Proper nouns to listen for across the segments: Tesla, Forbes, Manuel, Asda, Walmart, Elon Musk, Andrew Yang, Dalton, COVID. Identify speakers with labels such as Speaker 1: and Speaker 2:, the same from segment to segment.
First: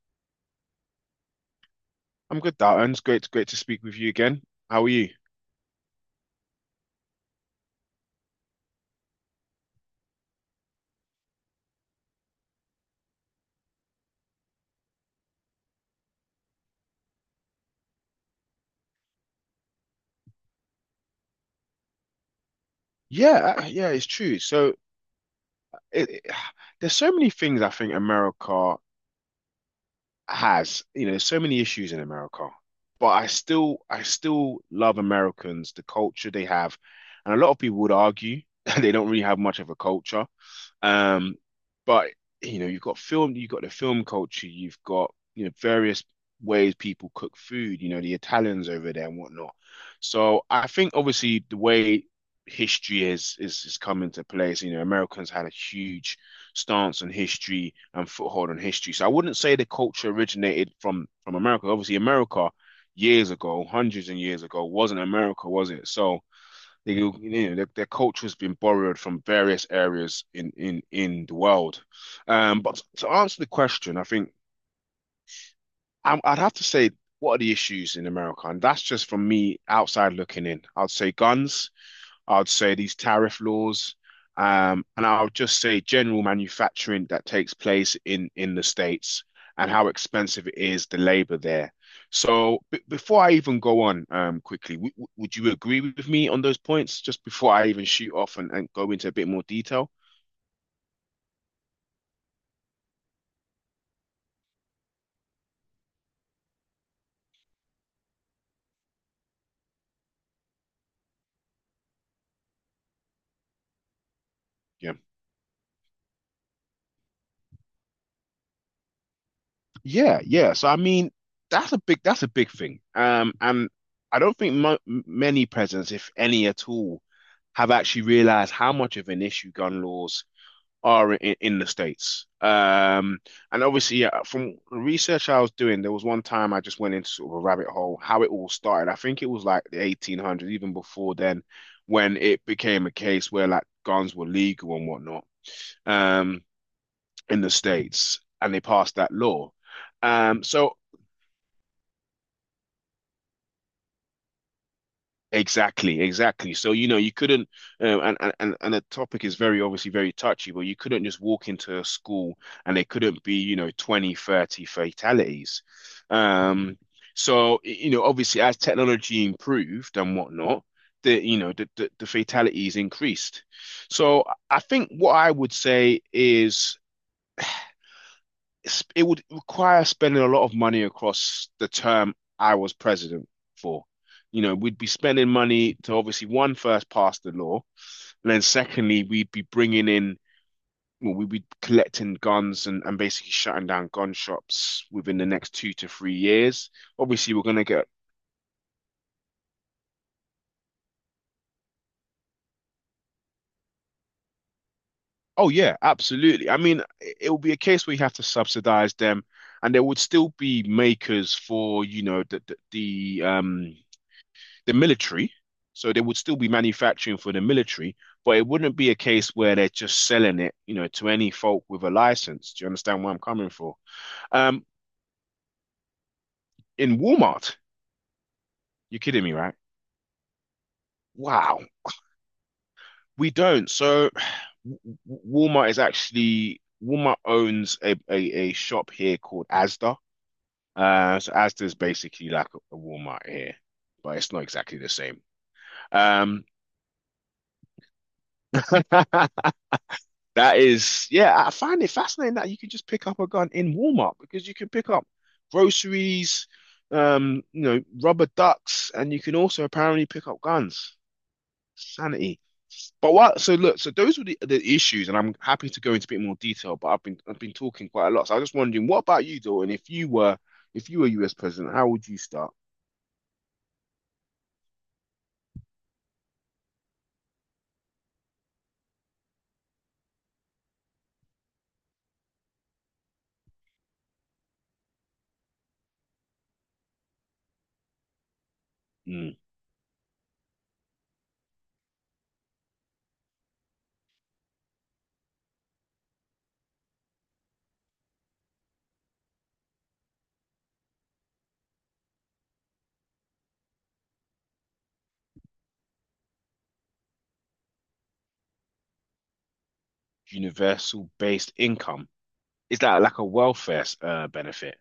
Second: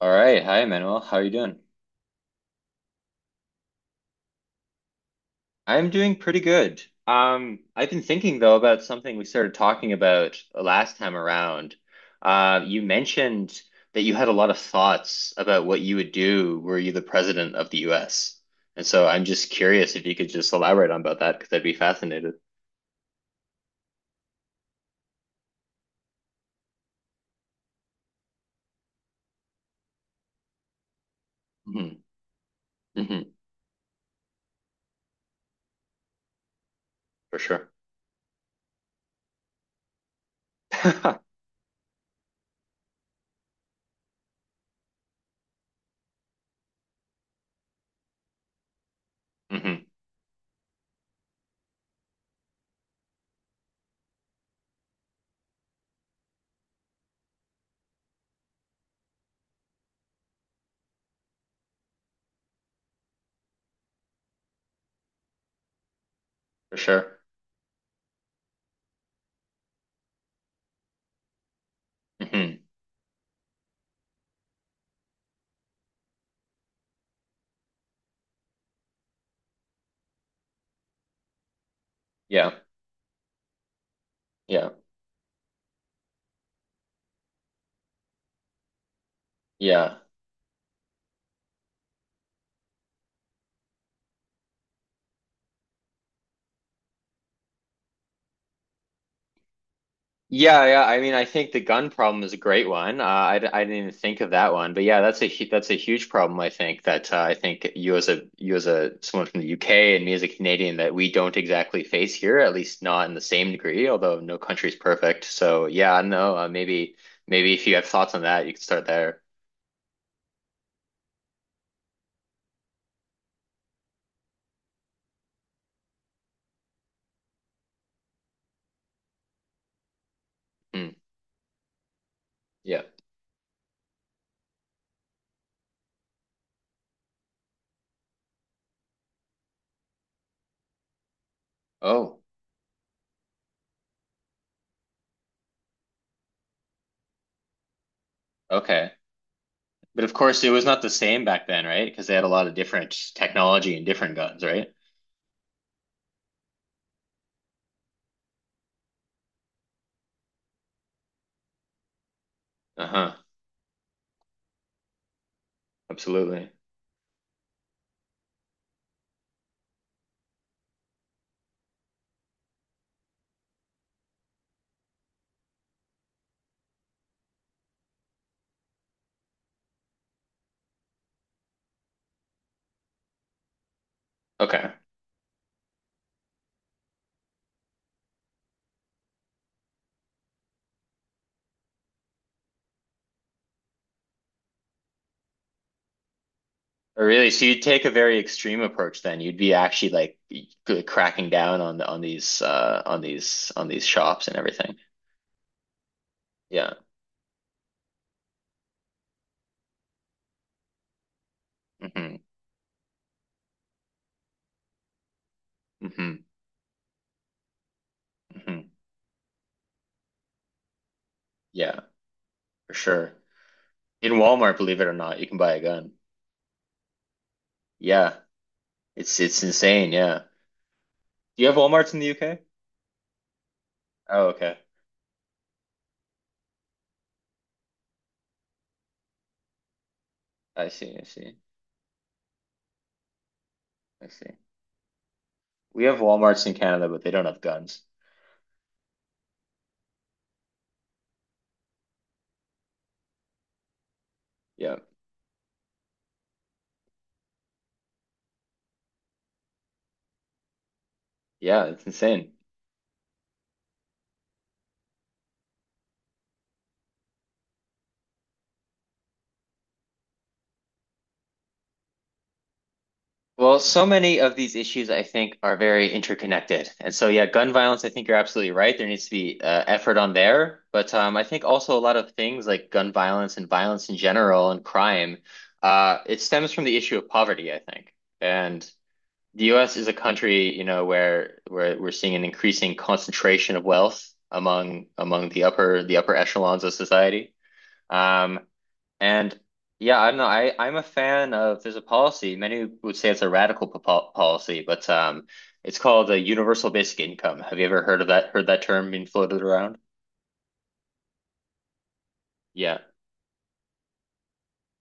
Speaker 1: All right. Hi, Manuel. How are you doing?
Speaker 2: I'm good, Dalton. It's great to speak with you again. How are you?
Speaker 1: I'm doing pretty good. I've been thinking though about something we started talking about last time around. You mentioned that you had a lot of thoughts about what you would do were you the president of the US. And so I'm just curious if you could just elaborate on about that because I'd be fascinated.
Speaker 2: Yeah, it's true. So it, it- there's so many things I think America has. There's so many issues in
Speaker 1: Hmm.
Speaker 2: America, but I
Speaker 1: Hmm.
Speaker 2: still, I still love Americans, the culture they have, and a
Speaker 1: For
Speaker 2: lot of
Speaker 1: sure.
Speaker 2: people would argue that they don't really have much of a culture. Um, but you know, you've got film, you've got the film culture, you've got various ways people cook food. The Italians over there and whatnot.
Speaker 1: hmm.
Speaker 2: So I think obviously the way history is coming to place. Americans had a huge stance on history and foothold on history. So I wouldn't say the culture originated from America. Obviously, America years ago, hundreds and years ago, wasn't America, was it? So
Speaker 1: For
Speaker 2: they,
Speaker 1: sure.
Speaker 2: their culture has been borrowed from various areas in the world.
Speaker 1: Hmm.
Speaker 2: But to answer the question, I think I'd have to say, what are the issues in America? And that's just from me outside looking in. I'd say guns. I'd
Speaker 1: Yeah.
Speaker 2: say these tariff laws,
Speaker 1: Yeah.
Speaker 2: and I'll just say general manufacturing that takes place in the States and how
Speaker 1: Yeah.
Speaker 2: expensive it is, the labor there. So b before I even go on, quickly, would you agree with me on those points just before I even shoot off and go into a bit more detail?
Speaker 1: Yeah, yeah. I mean, I think the gun problem is a great one. I didn't even think of that one, but yeah, that's that's a huge problem. I think that I think you as a someone from the UK and me as a Canadian that we don't exactly face here, at least not in the same degree. Although no country's
Speaker 2: Yeah.
Speaker 1: perfect, so yeah, I don't know. Maybe if you have thoughts on that, you can start there.
Speaker 2: Yeah, yeah. So I mean, that's a big thing. And I don't think many presidents, if any at all, have actually realized how much of an issue gun laws
Speaker 1: Hmm.
Speaker 2: are in the States.
Speaker 1: Yeah.
Speaker 2: And obviously, yeah, from the research I was doing, there was one time I just went into sort of a rabbit hole, how it all started. I think it was like the 1800s, even before then, when
Speaker 1: Oh,
Speaker 2: it became a case where like guns were legal and whatnot, um, in the States, and they
Speaker 1: okay.
Speaker 2: passed that law.
Speaker 1: But of
Speaker 2: Um,
Speaker 1: course, it was
Speaker 2: so
Speaker 1: not the same back then, right? Because they had a lot of different technology and different guns, right?
Speaker 2: Exactly, exactly. So, you couldn't, and the topic is very obviously very touchy, but you couldn't just walk into a school and there
Speaker 1: Uh-huh.
Speaker 2: couldn't be, 20, 30 fatalities.
Speaker 1: Absolutely.
Speaker 2: Um, so, obviously as technology improved and whatnot, the, you know, the fatalities increased. So I think what I would say is it would require spending a lot of money across the term I was president for. You know,
Speaker 1: Okay.
Speaker 2: we'd be spending money to obviously one first pass the law, and then secondly, we'd be bringing in, well, we'd be collecting guns and basically shutting down gun shops within the next 2 to 3 years.
Speaker 1: Oh, really?
Speaker 2: Obviously, we're
Speaker 1: So
Speaker 2: going
Speaker 1: you'd
Speaker 2: to
Speaker 1: take
Speaker 2: get,
Speaker 1: a very extreme approach then. You'd be actually like cracking down on these on these shops and everything.
Speaker 2: Oh yeah, absolutely. I
Speaker 1: Yeah.
Speaker 2: mean, it will be a case where you have to subsidize them, and there would still be makers for,
Speaker 1: Hmm.
Speaker 2: the um the military. So they would
Speaker 1: Hmm.
Speaker 2: still be manufacturing for the military, but it
Speaker 1: Hmm.
Speaker 2: wouldn't be a case where they're just selling it, to any folk
Speaker 1: Yeah,
Speaker 2: with a license. Do you
Speaker 1: for
Speaker 2: understand
Speaker 1: sure.
Speaker 2: where I'm coming from?
Speaker 1: In Walmart,
Speaker 2: Um,
Speaker 1: believe it or not, you can buy a gun.
Speaker 2: in Walmart,
Speaker 1: Yeah.
Speaker 2: you're kidding me,
Speaker 1: It's
Speaker 2: right?
Speaker 1: insane, yeah. Do you have
Speaker 2: Wow,
Speaker 1: Walmarts in the UK?
Speaker 2: we don't. So
Speaker 1: Oh, okay.
Speaker 2: w- Walmart is actually Walmart owns a shop here called Asda.
Speaker 1: I see, I
Speaker 2: So
Speaker 1: see.
Speaker 2: Asda is basically like a Walmart here,
Speaker 1: I
Speaker 2: but it's
Speaker 1: see.
Speaker 2: not exactly the same.
Speaker 1: We have
Speaker 2: Um,
Speaker 1: Walmarts in Canada, but they don't have guns.
Speaker 2: That is, yeah, I find it fascinating that you can just pick up a gun in Walmart because you can
Speaker 1: Yeah.
Speaker 2: pick up groceries, rubber ducks, and you can also apparently pick up guns.
Speaker 1: Yeah, it's insane.
Speaker 2: Sanity. But what? So look, those were the issues, and I'm happy to go into a bit more detail. But I've been talking quite a lot, so I was just wondering, what about you, Dalton? If you were US president, how would you start?
Speaker 1: Well, so many of these issues, I think, are very interconnected. And so, yeah, gun violence, I think you're absolutely right. There needs to be effort on there. But I think also a lot of things like gun violence and violence in general and crime, it stems from the issue of poverty, I think. And
Speaker 2: Mm,
Speaker 1: the US is a country, you know, where we're seeing an increasing concentration of wealth among the upper echelons of society. Um, and yeah, I'm not, I I'm a fan of there's a policy. Many would say it's a radical po policy, but it's called a universal basic income. Have you ever heard of that? Heard that term being floated around?
Speaker 2: universal based income.
Speaker 1: Yeah.
Speaker 2: Is that like a welfare benefit?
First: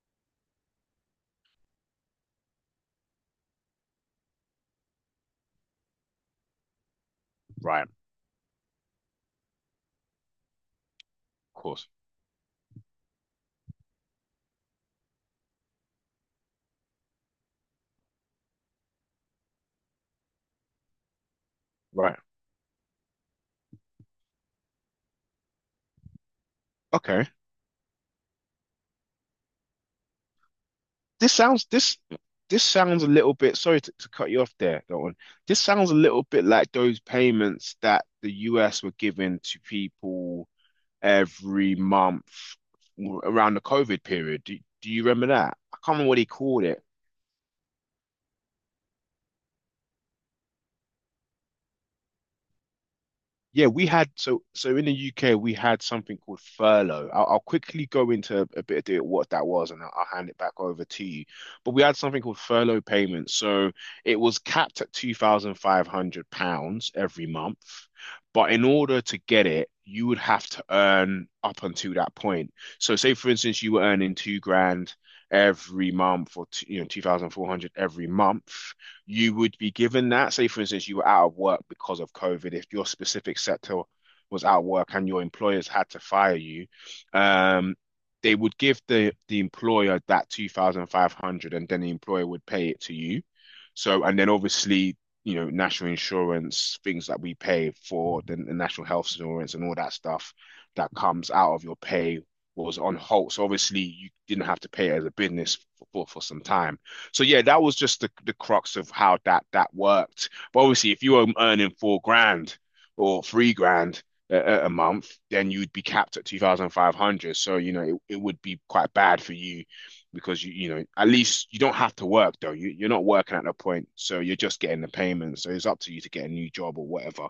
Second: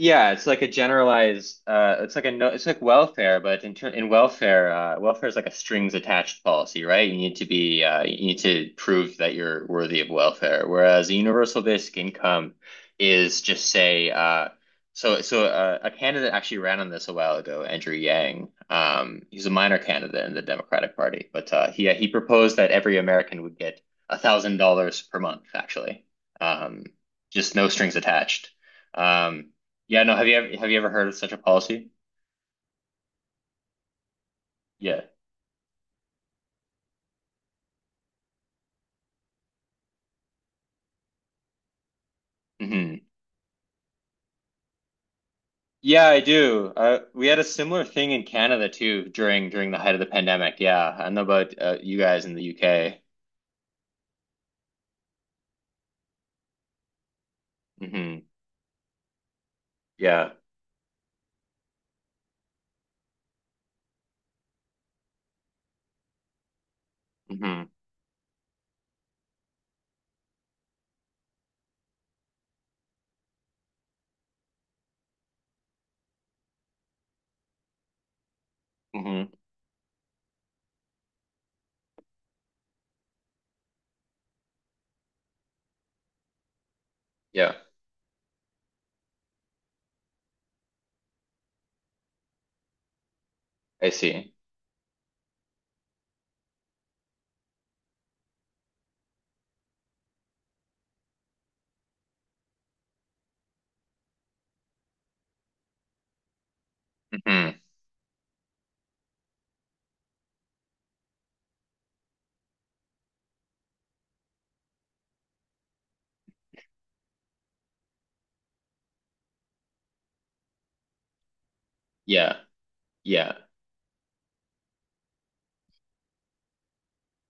Speaker 1: Yeah, it's like a generalized, it's like a no, it's like welfare, but in welfare, welfare is like a strings attached policy, right? You need to be,
Speaker 2: Right, of
Speaker 1: you need to prove that you're worthy of welfare. Whereas a universal
Speaker 2: course.
Speaker 1: basic income is just say, a candidate actually ran on this a while ago, Andrew Yang. He's a minor candidate in the Democratic Party, but he
Speaker 2: Right.
Speaker 1: proposed that every American would get $1,000 per month, actually, um,
Speaker 2: Okay.
Speaker 1: just no strings attached. Um, yeah, no, have you ever heard of such
Speaker 2: This
Speaker 1: a
Speaker 2: sounds
Speaker 1: policy?
Speaker 2: this this sounds a little bit, sorry to cut you off there,
Speaker 1: Yeah.
Speaker 2: Dalton. This sounds a little bit like those payments that the US were giving to people every month
Speaker 1: Hmm.
Speaker 2: around the COVID period. Do you remember that? I can't
Speaker 1: Yeah,
Speaker 2: remember what
Speaker 1: I
Speaker 2: he called
Speaker 1: do.
Speaker 2: it.
Speaker 1: We had a similar thing in Canada too during the height of the pandemic. Yeah, I know about you guys in the UK.
Speaker 2: Yeah, we had so in the UK we had something called furlough. I'll quickly go
Speaker 1: Hmm.
Speaker 2: into a bit of detail what that was, and I'll hand
Speaker 1: Yeah.
Speaker 2: it back over to you. But we had something called furlough payments. So it was capped at £2,500 every month,
Speaker 1: Hmm.
Speaker 2: but in order to get it, you would have to earn up until that point. So say for instance you were earning 2 grand every month, or two, two thousand four hundred every month
Speaker 1: Hmm.
Speaker 2: you would be given that. Say, for instance, you were out of work because of COVID. If your specific sector was out of work and your employers had to fire you,
Speaker 1: Yeah,
Speaker 2: um, they would give the employer that 2,500 and then the employer would pay it to you.
Speaker 1: I
Speaker 2: So, and then
Speaker 1: see.
Speaker 2: obviously, national insurance, things that we pay for the national health insurance and all that stuff that comes out of your pay was on hold. So obviously you didn't have to pay as a business for some time. So yeah,
Speaker 1: Hmm.
Speaker 2: that was just the crux of how that that worked. But obviously, if you were earning 4 grand or 3 grand a month, then you'd be capped at 2,500. So, it would be quite bad for you because you, at least you don't have to work
Speaker 1: Yeah,
Speaker 2: though. You're not
Speaker 1: yeah,
Speaker 2: working at that point. So you're just getting the payment. So it's up to you to get a new job or whatever.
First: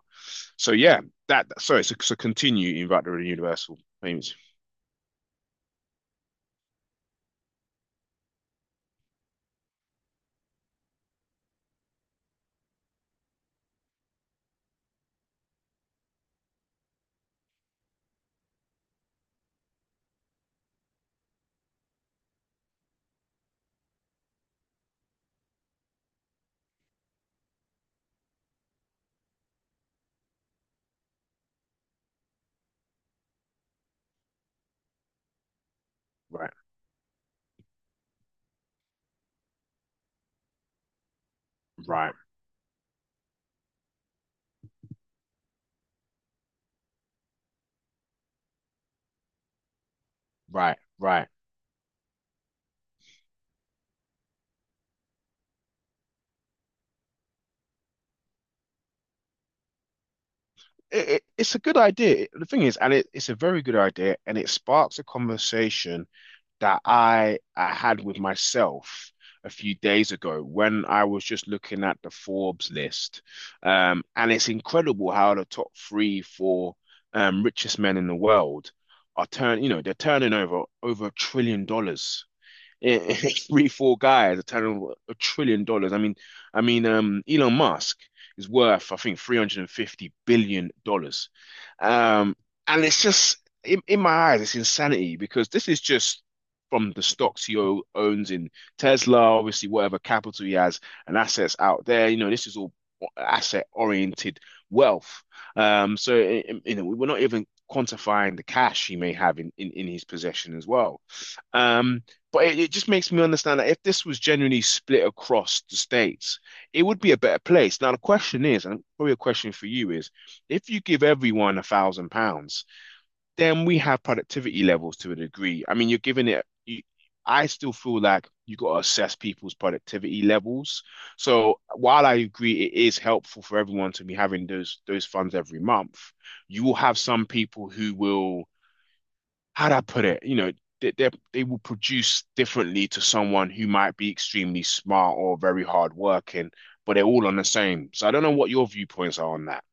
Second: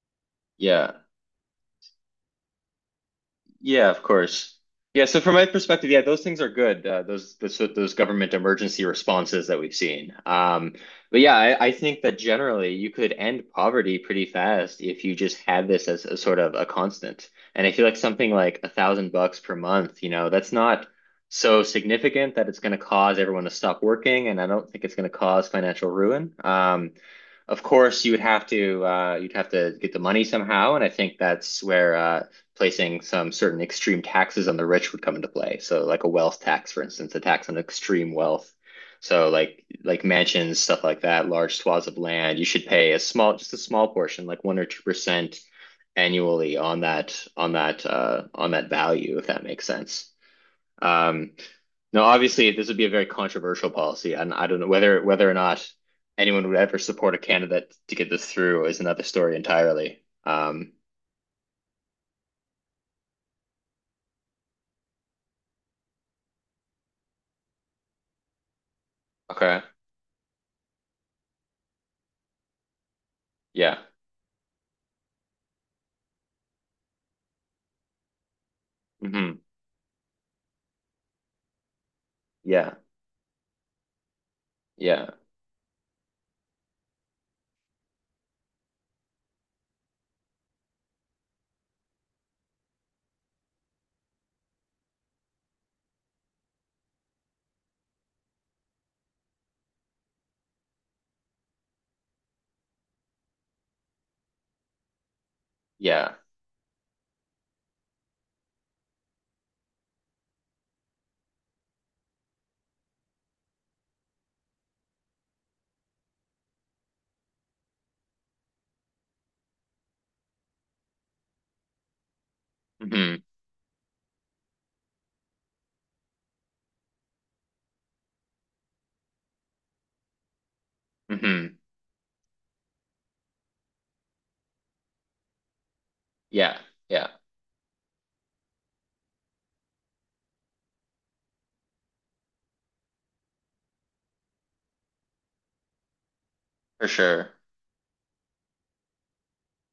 Speaker 2: So
Speaker 1: yeah.
Speaker 2: yeah, that, sorry, so continue about the universal
Speaker 1: Yeah, of
Speaker 2: payments.
Speaker 1: course. Yeah, so from my perspective, yeah, those things are good. Those government emergency responses that we've seen. But yeah, I think that generally you could end poverty pretty fast if you just had this as a sort of a constant. And I feel like something like $1,000 per month, you know, that's not so significant that it's going to cause everyone to stop working, and I don't think it's going to cause financial ruin. Of course you would have to you'd have to get the money somehow, and I think that's where placing some certain extreme taxes on the rich would come into play. So like a wealth
Speaker 2: Right,
Speaker 1: tax, for instance, a tax on extreme wealth. So like mansions, stuff like that, large swaths of
Speaker 2: right,
Speaker 1: land, you should pay a small, just a small portion, like 1 or 2% annually on that on that value, if that makes sense.
Speaker 2: right, right.
Speaker 1: Um, no, obviously this would be a very controversial policy, and I don't know whether whether or not anyone would ever support a candidate to get this through is another story entirely.
Speaker 2: It's a good idea. The thing is, and it's a very good idea, and it sparks a conversation that I had with myself a
Speaker 1: Okay.
Speaker 2: few days ago when I was just looking at the Forbes list.
Speaker 1: Yeah.
Speaker 2: And it's incredible how the top three, four richest men in the world are
Speaker 1: Hmm.
Speaker 2: turn, you know, they're turning over $1 trillion
Speaker 1: Yeah.
Speaker 2: in three, four guys are turning
Speaker 1: Yeah.
Speaker 2: $1 trillion. I mean, Elon Musk is worth, I think, $350 billion. Um, and it's just in my eyes, it's insanity because this is just from the stocks he owns in Tesla, obviously whatever capital he has and assets out there. This is all asset oriented wealth. Um,
Speaker 1: Yeah.
Speaker 2: so i- i- you know, we're not even quantifying the cash he may have in his possession as well. Um, but it just makes me understand that if this was genuinely split across the states, it would be a better place. Now, the question is, and probably a question for you is, if you give everyone £1,000,
Speaker 1: Hmm.
Speaker 2: then we have productivity levels to a degree. I mean, you're giving it, I still feel like you got to assess people's productivity levels.
Speaker 1: Hmm.
Speaker 2: So while I agree it is helpful for everyone to be having those funds every month,
Speaker 1: Yeah.
Speaker 2: you will have
Speaker 1: Yeah.
Speaker 2: some people who will how'd I put it? You know, they will produce differently to someone who might be extremely smart or very hardworking,
Speaker 1: For
Speaker 2: but they're all
Speaker 1: sure.
Speaker 2: on the same. So I don't know what your viewpoints are on that.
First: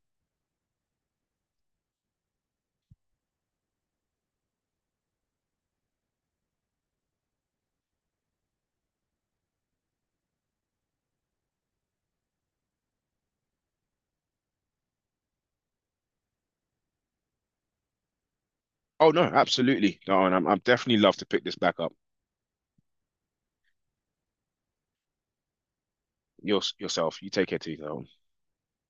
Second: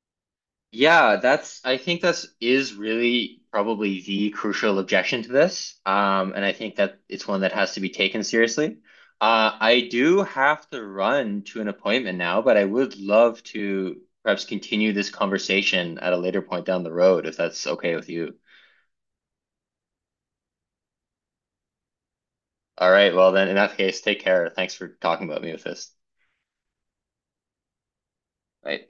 Speaker 1: Yeah, that's I think that's is really probably the crucial objection to this. And I think that it's one that has to be taken seriously. I do have to run to an appointment now, but I would love to perhaps continue this conversation at a later point down the road if that's okay with you.
Speaker 2: Oh no, absolutely, Darwin. I'm definitely love to pick this back up.
Speaker 1: All right, well then in that case, take care. Thanks for talking about me with this.
Speaker 2: Yourself. You take care, too, Darwin.
Speaker 1: Bye.